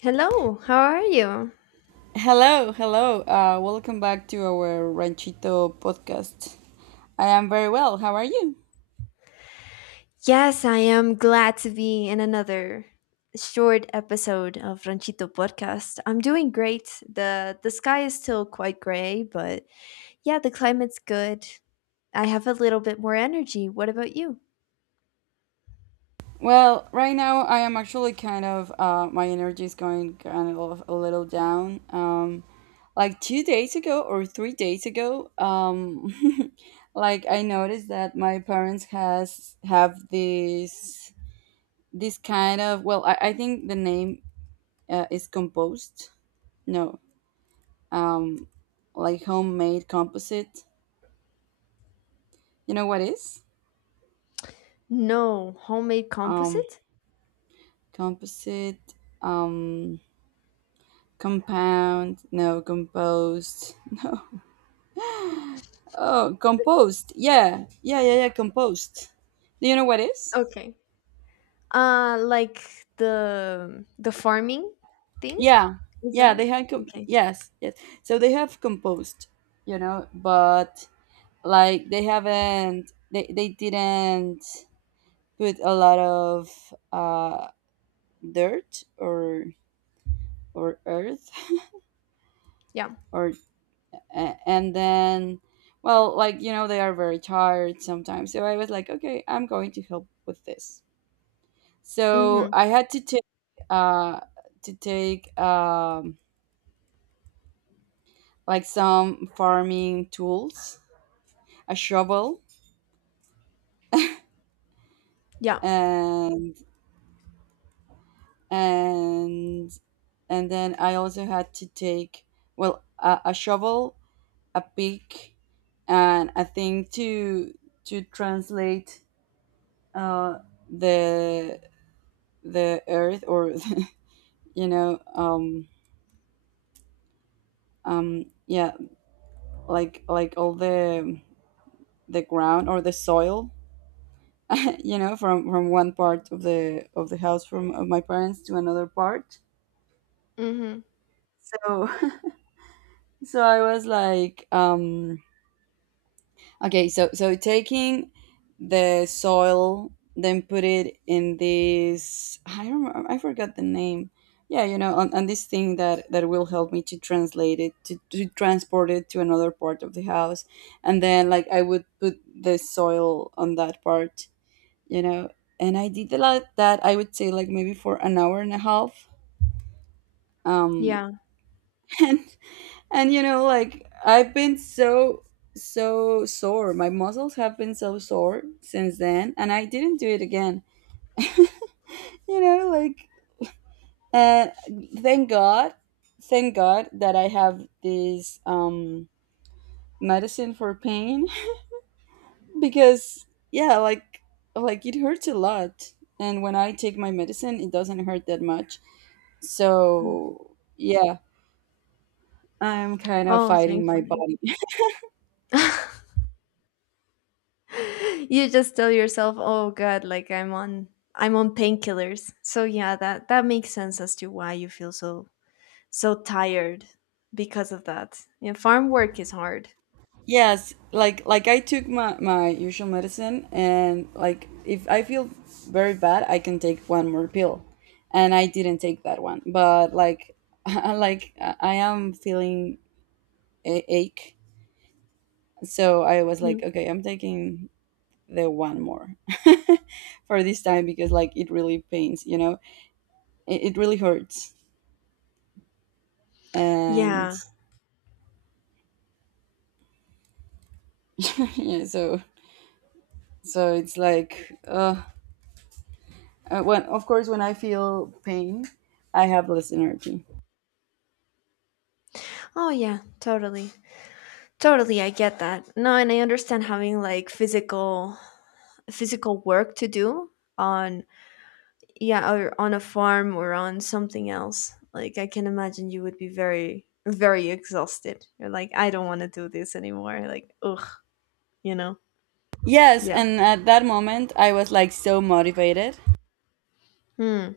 Hello, how are you? Hello, hello. Welcome back to our Ranchito podcast. I am very well. How are you? Yes, I am glad to be in another short episode of Ranchito Podcast. I'm doing great. The sky is still quite gray, but yeah, the climate's good. I have a little bit more energy. What about you? Well, right now I am actually my energy is going kind of a little down. Like 2 days ago or 3 days ago, like I noticed that my parents has have this kind of, well, I think the name is composed. No, um, like homemade composite. You know what is? No, homemade um composite? Composite, um compound, no, composed. Oh, composed. Yeah, yeah, yeah, yeah, composed. Do you know what is? Okay. Like the farming thing? Yeah, Is that yeah, it? they have Okay. yes, yes. So they have composed, you know but like they haven't they didn't put a lot of dirt or earth Yeah. or and then, well, they are very tired sometimes, so I was like, okay, I'm going to help with this. So Mhm. I had uh to take like some farming tools, a shovel. Yeah. And and and then I also had to take, well, a shovel, a pick, and a thing to to translate uh the the earth, or you know um yeah, like all the ground or the soil. From one part of the house, from of my parents, to another part. Mhm. So so I was like, okay, so taking the soil, then put it in this. I don't. I forgot the name. Yeah, on this thing that will help me to translate it to transport it to another part of the house, and then like I would put the soil on that part, you know, and I did a lot that I would say like maybe for an hour and a half, um, Yeah. And like I've been so so sore. My muscles have been so sore since then, and I didn't do it again. Like uh, thank God, thank God that I have this medicine for pain because yeah, like it hurts a lot. And when I take my medicine, it doesn't hurt that much. So yeah, I'm kind of Oh, fighting my thankfully. body. You just tell yourself, oh god, like I'm on, I'm on painkillers, so yeah, that makes sense as to why you feel so so tired because of that. Yeah, farm work is hard. Yes, like I took my usual medicine, and like if I feel very bad, I can take one more pill. And I didn't take that one, but like like I am feeling a ache, so I was like, Mm. okay, I'm taking the one more for this time, because like it really pains, you know? It really hurts. And Yeah. yeah, so it's like when, of course, when I feel pain, I have less energy. Oh yeah, totally, totally, I get that. No, and I understand having like physical work to do on, yeah, or on a farm or on something else. Like, I can imagine you would be very exhausted. You're like, I don't want to do this anymore, like, ugh, you know? Yes, Yeah. and at that moment, I was like so motivated. Hmm.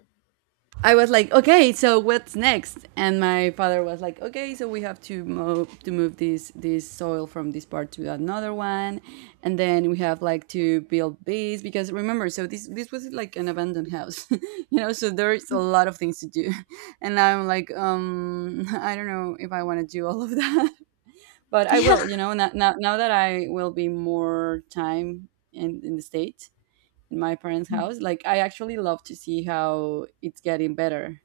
I was like, okay, so what's next? And my father was like, okay, so we have to move this soil from this part to another one, and then we have like to build this, because remember, so this was like an abandoned house, you know. So there's a lot of things to do, and I'm like, I don't know if I want to do all of that. But I Yeah. will, now that I will be more time in the States, in my parents' house. Like, I actually love to see how it's getting better.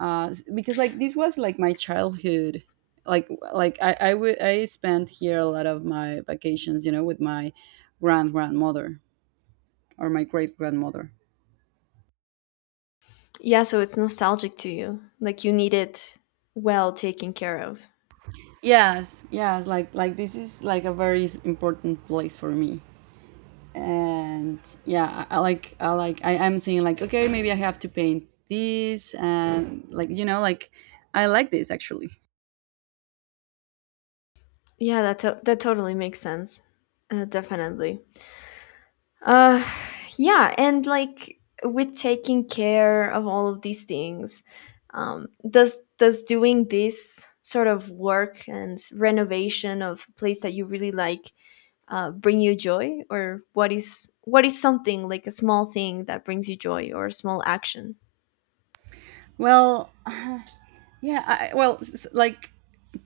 Because like this was like my childhood. Like, like, I spent here a lot of my vacations, with my grandmother or my great grandmother. Yeah, so it's nostalgic to you, like you need it well taken care of. Yes, yes, like this is like a very important place for me. And yeah, I like, I am saying like, okay, maybe I have to paint this, and like like I like this actually. Yeah, that that totally makes sense. Definitely. Uh, yeah, and like, with taking care of all of these things, does doing this sort of work and renovation of a place that you really like bring you joy, or what is, what is something like a small thing that brings you joy or a small action? Well, yeah, well like,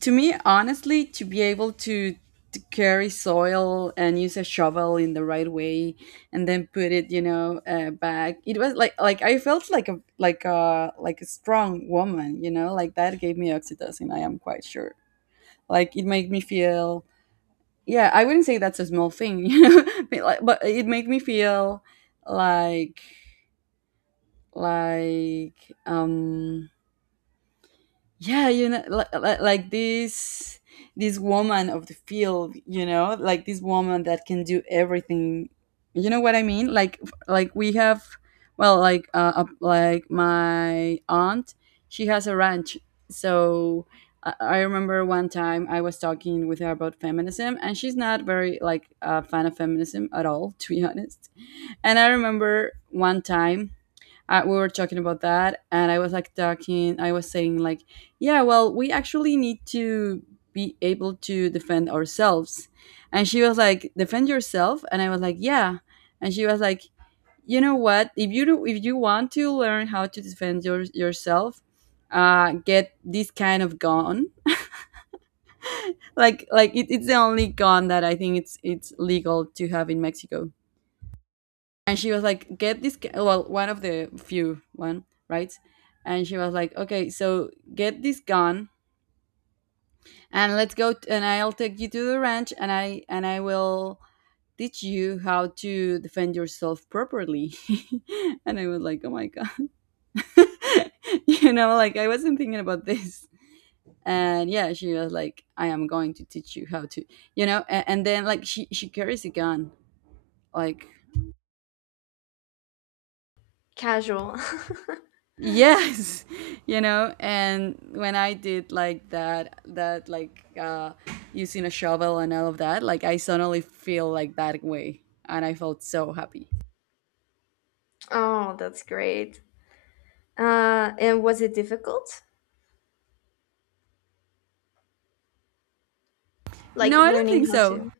to me honestly, to be able to carry soil and use a shovel in the right way, and then put it, back. It was like I felt like a, like a strong woman, like that gave me oxytocin, I am quite sure. Like, it made me feel, yeah, I wouldn't say that's a small thing you know. But but it made me feel like like um yeah, like this woman of the field, like this woman that can do everything. You know what I mean? Like we have, well, like, like my aunt, she has a ranch. So I remember one time I was talking with her about feminism, and she's not very like a fan of feminism at all, to be honest. And I remember one time we were talking about that, and I was saying like, yeah, well, we actually need to be able to defend ourselves. And she was like, defend yourself? And I was like, yeah. And she was like, you know what, if you want to learn how to defend yourself, get this kind of gun. Like, it's the only gun that I think it's legal to have in Mexico. And she was like, get this well, one of the few, one, right? And she was like, okay, so get this gun and let's and I'll take you to the ranch, and I will teach you how to defend yourself properly. And I was like, oh my god, like I wasn't thinking about this. And yeah, she was like, I am going to teach you how to, and then like she carries a gun, like, Casual. yes. And when I did like that, like, using a shovel and all of that, like I suddenly feel like that way, and I felt so happy. Oh, that's great. And was it difficult? Like No, I don't learning think how so. to.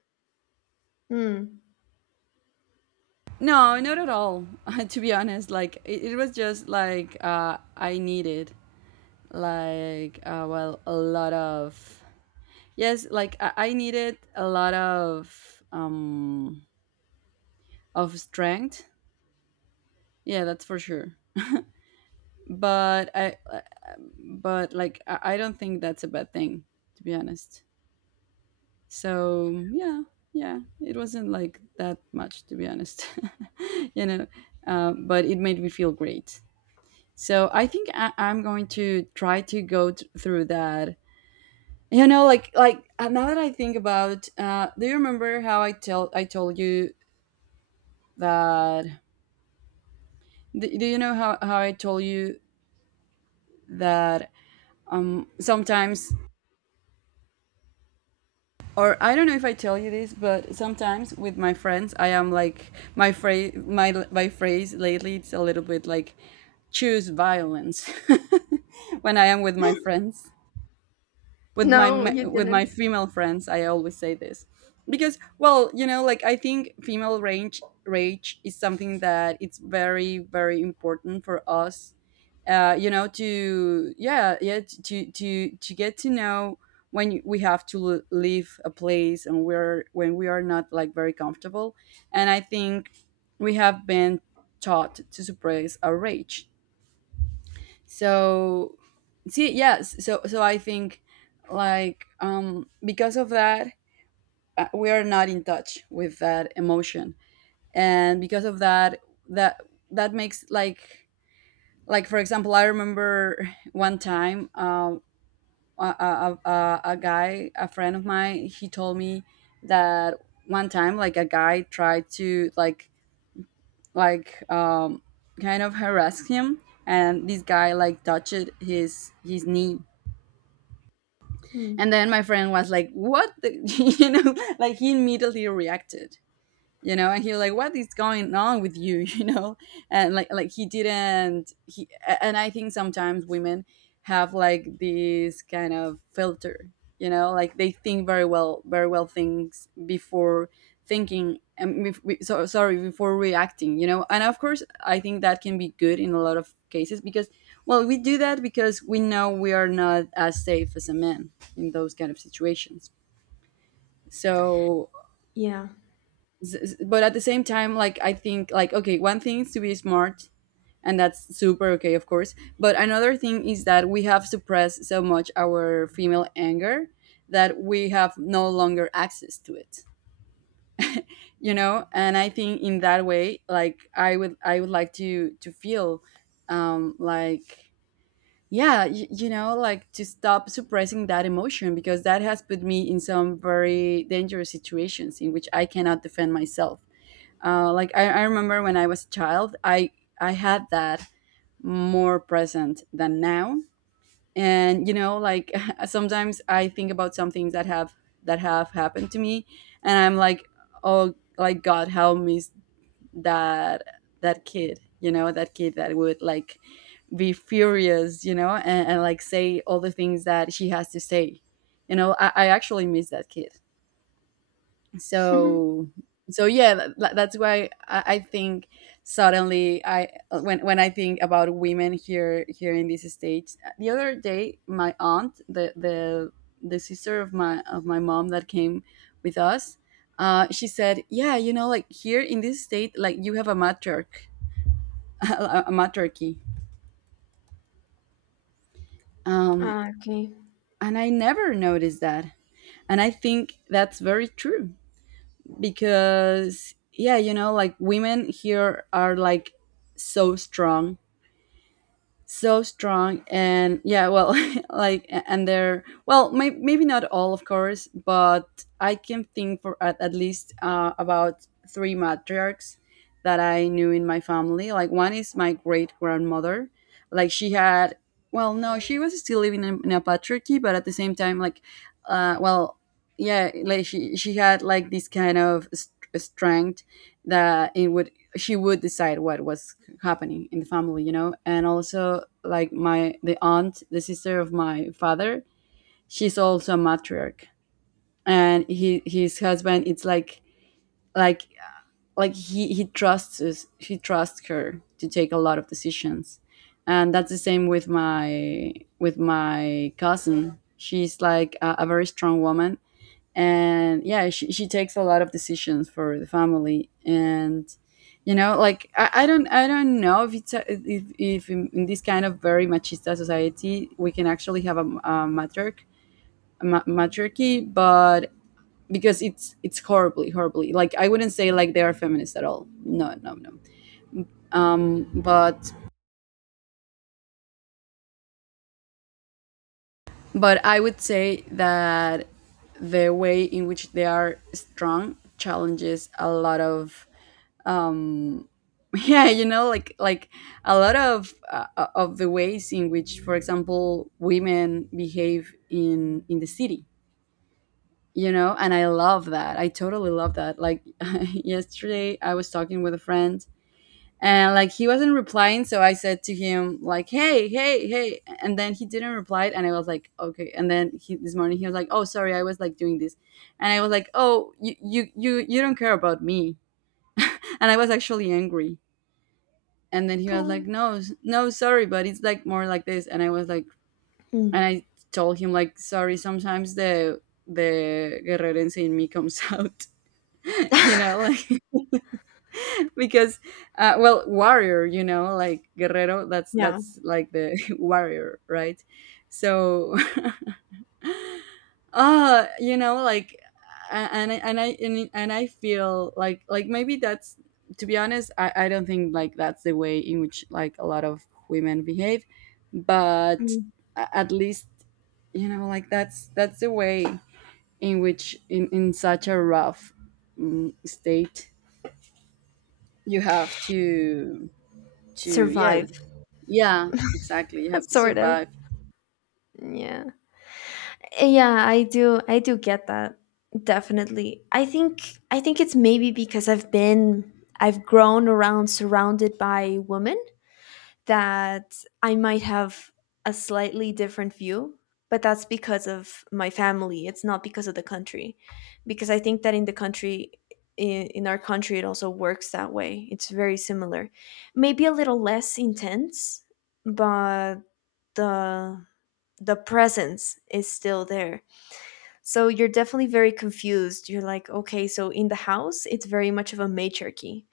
Hmm. No, not at all. To be honest, it was just like, I needed, like, well, a lot of, yes, like I needed a lot of strength, yeah, that's for sure. But I but like I, I don't think that's a bad thing, to be honest. So yeah, yeah, it wasn't like that much, to be honest. you know but it made me feel great. So I think, I'm going to try to through that. Like now that I think about, do you remember how I told you that? Do you know how I told you that, sometimes, or I don't know if I tell you this, but sometimes with my friends, I am like, my phrase lately, it's a little bit like, choose violence when I am with my friends. with my, No, my you with my didn't. female friends I always say this, because well, like, I think female rage is something that it's very, very important for us. To, yeah, yeah, to get to know when we have to leave a place, and we're when we are not like very comfortable. And I think we have been taught to suppress our rage. So, see, yes, so I think like, because of that, we are not in touch with that emotion. And because of that, that that makes like for example, I remember one time, a friend of mine, he told me that one time, like, a guy tried to like kind of harass him, and this guy like touched his knee. Hmm. And then my friend was like, "What?" You know, like he immediately reacted, and he was like, what is going on with you? And like he didn't he And I think sometimes women have like this kind of filter, like they think very well, very well, things before thinking, and so sorry, before reacting, and of course, I think that can be good in a lot of cases, because well, we do that because we know we are not as safe as a man in those kind of situations. So, Yeah. S- but at the same time, like, I think, like, okay, one thing is to be smart, and that's super okay, of course, but another thing is that we have suppressed so much our female anger, that we have no longer access to it. And I think in that way, like, I would like to feel like, yeah, like, to stop suppressing that emotion, because that has put me in some very dangerous situations, in which I cannot defend myself. Like I remember when I was a child, I had that more present than now. And you know, like sometimes I think about some things that have happened to me, and I'm like, oh, like God, how miss that that kid, you know, that kid that would like be furious, you know, and like say all the things that she has to say. You know, I actually miss that kid so so. Yeah, that's why I think suddenly I, when I think about women here in this state. The other day, my aunt, the sister of my mom, that came with us, she said, yeah, you know, like here in this state, like you have a matriarch, a matriarchy. um, Ah, okay. and I never noticed that, and I think that's very true, because yeah, you know, like women here are like so strong, so strong. And yeah, well, like and they're, well, maybe not all, of course, but I can think for at least, about three matriarchs that I knew in my family. Like, one is my great grandmother. Like, she had, well, no, she was still living in a patriarchy, but at the same time, like, well, yeah, like she had like this kind of strength that it would, she would decide what was happening in the family, you know. And also, like, my the aunt, the sister of my father, she's also a matriarch. And he, his husband, it's like, like he trusts us, he trusts her to take a lot of decisions. And that's the same with my, with my cousin. She's like a very strong woman, and yeah, she takes a lot of decisions for the family. And you know, like, I don't know if it's a, if in this kind of very machista society we can actually have a matriarch, a matriarchy. But, because it's horribly, horribly, like, I wouldn't say like they are feminists at all. No, no, no. But I would say that the way in which they are strong challenges a lot of, um yeah, you know, like, a lot of, of the ways in which, for example, women behave in the city. You know, and I love that, I totally love that. Like, yesterday I was talking with a friend, and like he wasn't replying, so I said to him, like, hey, hey, hey. And then he didn't reply, and I was like, okay. And then, this morning he was like, oh, sorry, I was like doing this. And I was like, oh, you don't care about me. And I was actually angry. And then he was Hmm. like, no, no, sorry, but it's like more like this. And I was like... Hmm. And I told him like, sorry, sometimes the guerrerense in me comes out. You know, like, because well, warrior, you know, like guerrero, that's Yeah. that's like the warrior, right? So you know, like, and I feel like, maybe that's, to be honest, I don't think like that's the way in which like a lot of women behave. But, Mm. At least, you know, like, that's the way in which, in such a rough, state, you have to, yeah. Survive. Yeah, exactly, you have to Sort of. survive. Yeah, yeah, I do, I do get that. Definitely. I think, I think it's maybe because I've been, I've grown around surrounded by women, that I might have a slightly different view, but that's because of my family. It's not because of the country, because I think that in the country, in our country, it also works that way. It's very similar, maybe a little less intense, but the the presence is still there, so you're definitely very confused. You're like, okay, so in the house, it's very much of a matriarchy.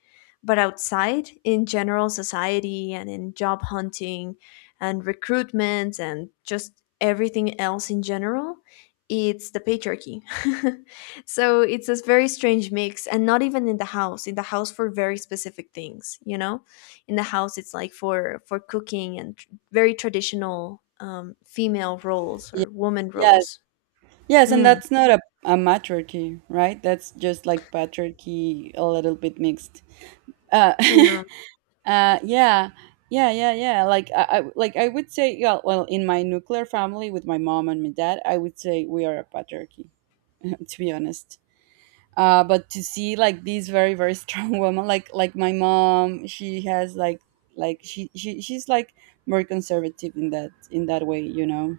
But outside, in general society and in job hunting and recruitment and just everything else in general, it's the patriarchy. So it's this very strange mix. And not even in the house for very specific things, you know? In the house, it's like for cooking and very traditional female roles Yes, or woman yes, roles. yes, and Hmm. that's not a matriarchy, right? That's just like patriarchy, a little bit mixed. Uh, Yeah. yeah, yeah, yeah, yeah. Like, like I would say, yeah. Well, in my nuclear family with my mom and my dad, I would say we are a patriarchy, to be honest. But, to see like these very, very strong women, like my mom, she has like, like she's like more conservative in that way, you know.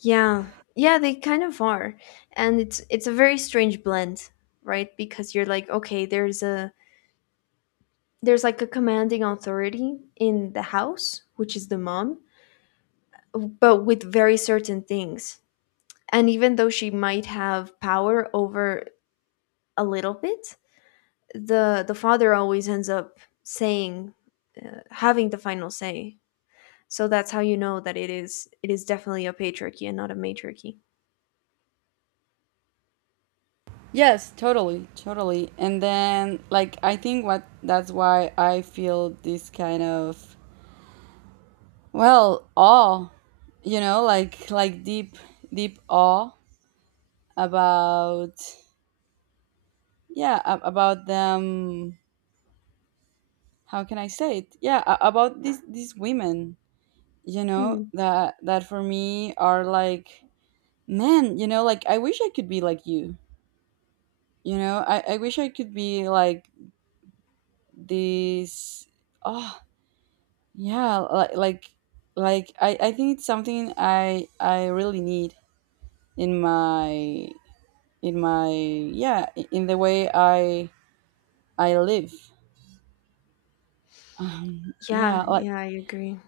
Yeah. Yeah, they kind of are. And it's a very strange blend, right? Because you're like, okay, there's a, there's like a commanding authority in the house, which is the mom, but with very certain things. And even though she might have power over a little bit, the father always ends up saying, having the final say. So that's how you know that it is, it is definitely a patriarchy and not a matriarchy. Yes, totally, totally. And then, like, I think what that's why I feel this kind of, well, awe, you know, like, deep, deep awe about, yeah, about them. How can I say it? Yeah, about these women, you know, Mm. that, for me, are like, man, you know, like, I wish I could be like you know, I wish I could be like this. Oh, yeah, like, like I think it's something I really need in my, in my yeah, in the way I live, yeah, Yeah, like, yeah, I agree.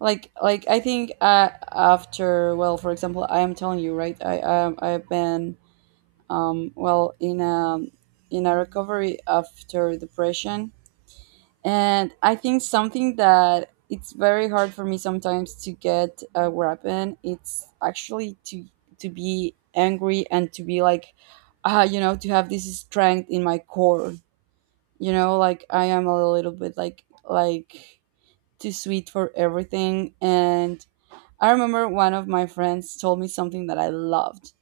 like I think, after, well, for example, I am telling you, right, I've been, well, in a recovery after depression. And I think something that it's very hard for me sometimes to get a weapon. It's actually to be angry and to be like, ah, you know, to have this strength in my core. You know, like, I am a little bit, like too sweet for everything. And I remember, one of my friends told me something that I loved,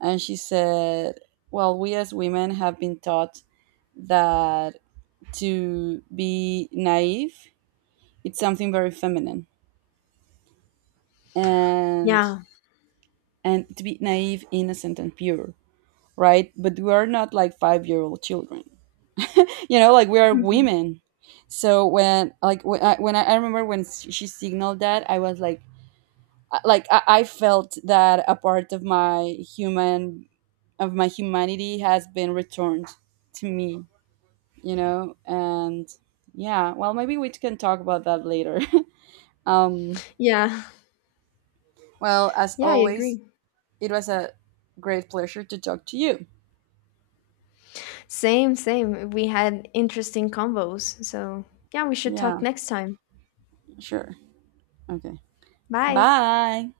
and she said, "Well, we as women have been taught that to be naive, it's something very feminine, and Yeah. and to be naive, innocent, and pure, right? But we are not like 5-year-old children. You know, like, we are women." So when, like when I remember when she signaled that, I was like, like I felt that a part of my human of my humanity has been returned to me. You know, and yeah, well, maybe we can talk about that later. um, Yeah. well, as Yeah, I always, agree. it was a great pleasure to talk to you. Same, same. We had interesting combos. So, yeah, we should Yeah, talk next time. sure. Okay. Bye. Bye.